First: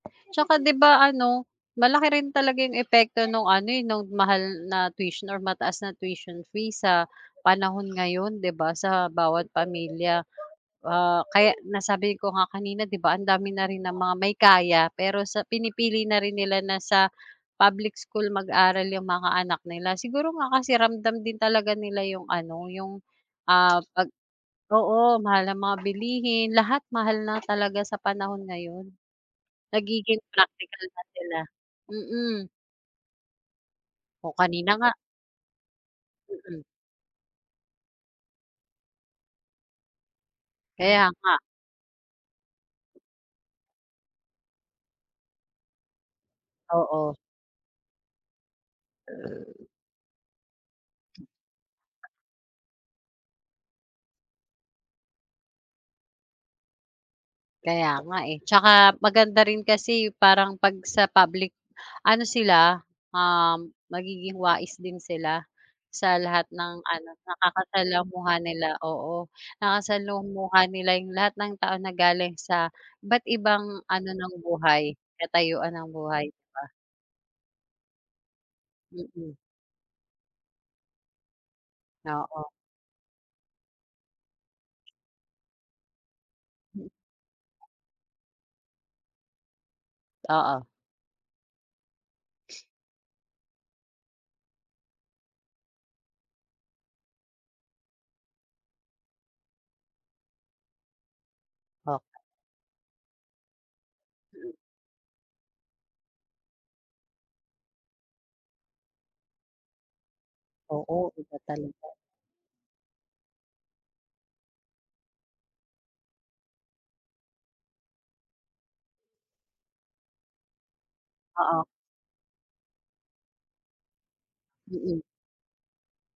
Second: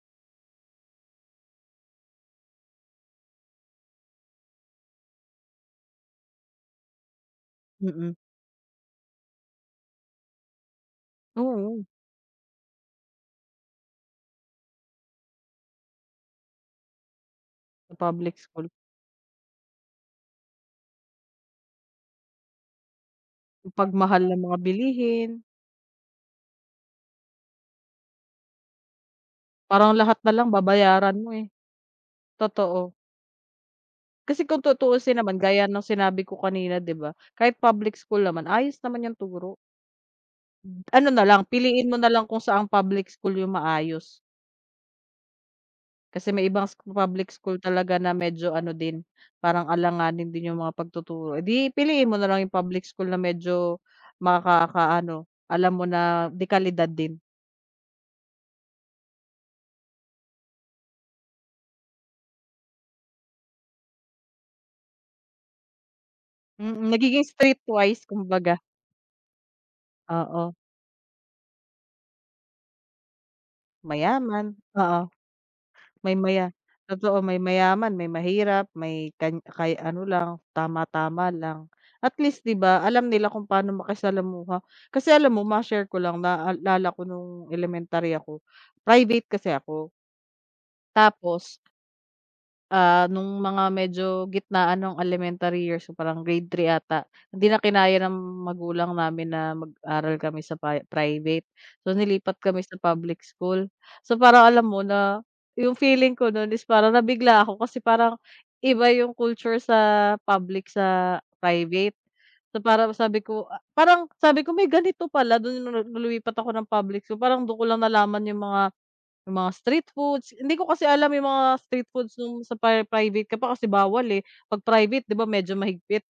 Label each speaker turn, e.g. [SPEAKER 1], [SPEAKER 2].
[SPEAKER 1] Tsaka, 'di ba ano, malaki rin talaga yung epekto no'ng ano, eh, no'ng mahal na tuition or mataas na tuition fee, sa panahon
[SPEAKER 2] Mm.
[SPEAKER 1] ngayon, 'di ba' sa bawat pamilya, ah, kaya
[SPEAKER 2] Oo.
[SPEAKER 1] nasabi ko nga kanina, 'di ba, ang dami na rin ng mga may kaya pero sa pinipili na rin nila na sa, public
[SPEAKER 2] Sa
[SPEAKER 1] school
[SPEAKER 2] public school.
[SPEAKER 1] mag-aral yung mga anak nila, siguro nga kasi, ramdam din talaga nila yung ano, yung ah, pag
[SPEAKER 2] Pagmahal ng mga
[SPEAKER 1] oo,
[SPEAKER 2] bilihin.
[SPEAKER 1] mahal ng mga bilihin, lahat mahal na talaga, sa panahon ngayon.
[SPEAKER 2] Parang lahat
[SPEAKER 1] Nagiging
[SPEAKER 2] na lang
[SPEAKER 1] practical na
[SPEAKER 2] babayaran mo,
[SPEAKER 1] sila,
[SPEAKER 2] eh,
[SPEAKER 1] mm.
[SPEAKER 2] totoo.
[SPEAKER 1] O
[SPEAKER 2] Kasi kung
[SPEAKER 1] kanina nga
[SPEAKER 2] tutuusin naman, gaya ng sinabi ko
[SPEAKER 1] Mm.
[SPEAKER 2] kanina, 'di ba, kahit public school naman, ayos naman yung turo. Hmm,
[SPEAKER 1] Kaya
[SPEAKER 2] ano na
[SPEAKER 1] nga.
[SPEAKER 2] lang, piliin mo na lang kung saan public school yung maayos. Kasi may ibang scho
[SPEAKER 1] Oo.
[SPEAKER 2] public school talaga na, medyo ano din, parang alanganin din yung mga pagtuturo, eh, 'di piliin mo na lang yung public school na medyo makakaano, alam mo na, de-kalidad din.
[SPEAKER 1] Kaya nga eh, tsaka maganda rin kasi, parang 'pag sa public, ano sila, um, magiging wais din sila sa lahat ng
[SPEAKER 2] Mm,
[SPEAKER 1] ano,
[SPEAKER 2] nagiging street wise,
[SPEAKER 1] nakakasalamuha
[SPEAKER 2] kumbaga.
[SPEAKER 1] nila, oo,
[SPEAKER 2] Oo.
[SPEAKER 1] nakasalamuha nila 'yong lahat ng tao, na galing sa iba't ibang ano ng
[SPEAKER 2] Mayaman,
[SPEAKER 1] buhay,
[SPEAKER 2] oo,
[SPEAKER 1] katayuan ng
[SPEAKER 2] may
[SPEAKER 1] buhay, 'di
[SPEAKER 2] maya
[SPEAKER 1] ba?
[SPEAKER 2] totoo may mayaman, may mahirap, may
[SPEAKER 1] Mm.
[SPEAKER 2] kan kay ano lang, tama-tama lang, at least,
[SPEAKER 1] Oo.
[SPEAKER 2] 'di ba, alam nila kung pa'no makisalamuha kasi, alam mo, ma-share ko lang,
[SPEAKER 1] Mm.
[SPEAKER 2] naalala ko no'ng elementary ako, private kasi ako.
[SPEAKER 1] Oo.
[SPEAKER 2] Tapos, ah, no'ng mga medyo gitnaan ng elementary years, so, parang grade 3 'ata, hindi na kinaya ng magulang namin na mag-aral kami sa pri-private, so,
[SPEAKER 1] Okey.
[SPEAKER 2] nilipat kami sa public school. So parang,
[SPEAKER 1] Mm.
[SPEAKER 2] alam mo, na, 'yong feeling ko no'n, is parang nabigla ako kasi parang, iba 'yong culture sa public,
[SPEAKER 1] Oo,
[SPEAKER 2] sa
[SPEAKER 1] iba talaga, 'no.
[SPEAKER 2] private. So, parang sabi ko a parang sabi ko, "May ganito pala", do'n 'no 'no, no'ng lumipat ako ng public, so, parang do'n ko lang nalaman yung mga, yung mga street foods, hindi ko kasi alam yung mga
[SPEAKER 1] Oo.
[SPEAKER 2] street foods no'ng sa pri private ka pa, kasi bawal, eh, 'pag
[SPEAKER 1] Mm.
[SPEAKER 2] private, 'di ba, medyo mahigpit.